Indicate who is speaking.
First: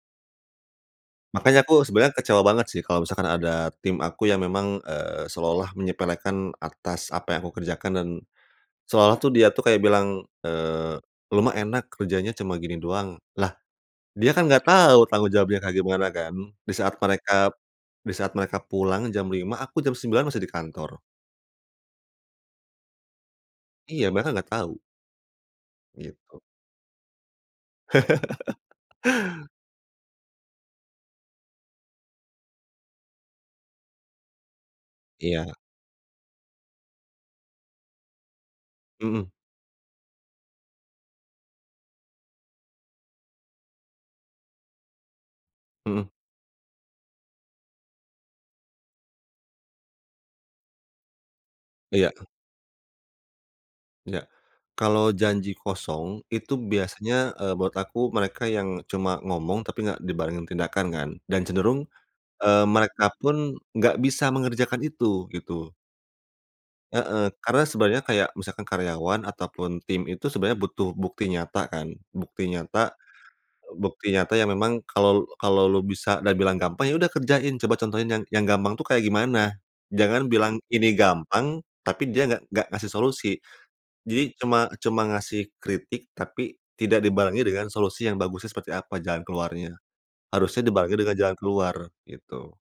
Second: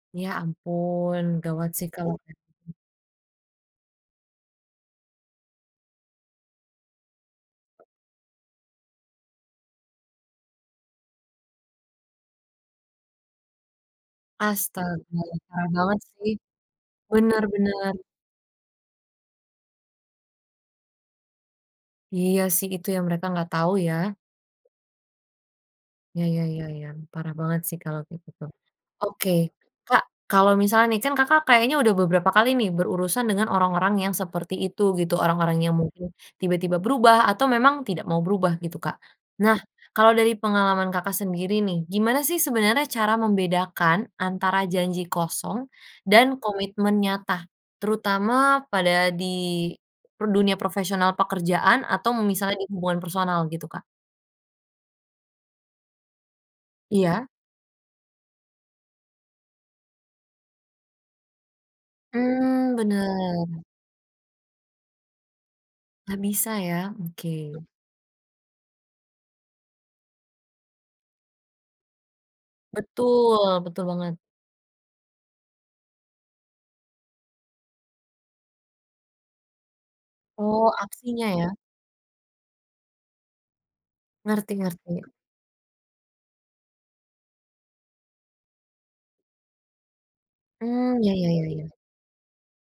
Speaker 1: Ya, ampun,
Speaker 2: Makannya
Speaker 1: gawat
Speaker 2: aku
Speaker 1: sih
Speaker 2: sebenernya
Speaker 1: kalau kayak
Speaker 2: kecewa banget
Speaker 1: gitu.
Speaker 2: sih, kalau misalkan ada tim aku yang memang, eee, seolah-olah menyepelekan atas apa yang aku kerjakan dan seolah-olah dia tuh kayak bilang, eee, "Lu mah enak, kerjanya cuma gini doang", lah, dia kan enggak tahu
Speaker 1: Astaga,
Speaker 2: tanggung jawabnya
Speaker 1: parah
Speaker 2: kayak
Speaker 1: banget
Speaker 2: gimana
Speaker 1: sih.
Speaker 2: kan, disaat
Speaker 1: Bener,
Speaker 2: mereka,
Speaker 1: bener.
Speaker 2: disaat mereka pulang jam 05:00, aku jam 09:00 masih di kantor.
Speaker 1: Iya sih, itu yang mereka enggak tahu, ya
Speaker 2: Iya, mereka enggak tahu.
Speaker 1: Iya
Speaker 2: Gitu.
Speaker 1: iya iya iya. Parah banget sih kalo kayak gitu. Oke. Kak, kalo misalnya nih kan Kakak kayaknya udah beberapa kali nih, berurusan dengan orang-orang yang seperti itu, gitu,
Speaker 2: Iya.
Speaker 1: orang-orang yang mungkin tiba-tiba berubah atau memang tidak mau berubah, gitu, Kak.
Speaker 2: Mhm.
Speaker 1: Nah, kalau dari pengalaman Kakak sendiri nih, gimana sih sebenarnya cara membedakan antara janji kosong
Speaker 2: Mhm.
Speaker 1: dan komitmen nyata, terutama pada di per dunia profesional pekerjaan
Speaker 2: Iya.
Speaker 1: atau misalnya di hubungan personal, gitu, Kak?
Speaker 2: Enggak, kalau janji kosong, itu
Speaker 1: Iya.
Speaker 2: biasanya, eee, buat aku mereka yang cuma ngomong tapi nggak dibarengin tindakan kan, dan cenderung, eee,
Speaker 1: Mmm,
Speaker 2: mereka pun
Speaker 1: bener.
Speaker 2: nggak bisa mengerjakan itu, gitu.
Speaker 1: Nggak bisa, ya.
Speaker 2: Heeh,
Speaker 1: Oke.
Speaker 2: karena sebenarnya kayak misalkan karyawan ataupun tim itu, sebenarnya butuh bukti nyata kan, bukti nyata,
Speaker 1: Betul, betul
Speaker 2: bukti
Speaker 1: banget.
Speaker 2: nyata yang memang kalau, kalau lu bisa dan bilang gampang, ya udah kerjain, coba contohin yang yang gampang tuh kayak gimana. Jangan bilang,
Speaker 1: Oh,
Speaker 2: "Ini
Speaker 1: aksinya, ya.
Speaker 2: gampang", tapi dia nggak nggak ngasih solusi. Jadi
Speaker 1: Ngerti
Speaker 2: cuma
Speaker 1: ngerti.
Speaker 2: cuma ngasih kritik tapi tidak dibarengi dengan solusi yang bagusnya seperti apa, jalan keluarnya. Harusnya dibarengi
Speaker 1: Mmm, ya
Speaker 2: dengan
Speaker 1: ya
Speaker 2: jalan
Speaker 1: ya ya.
Speaker 2: keluar, gitu.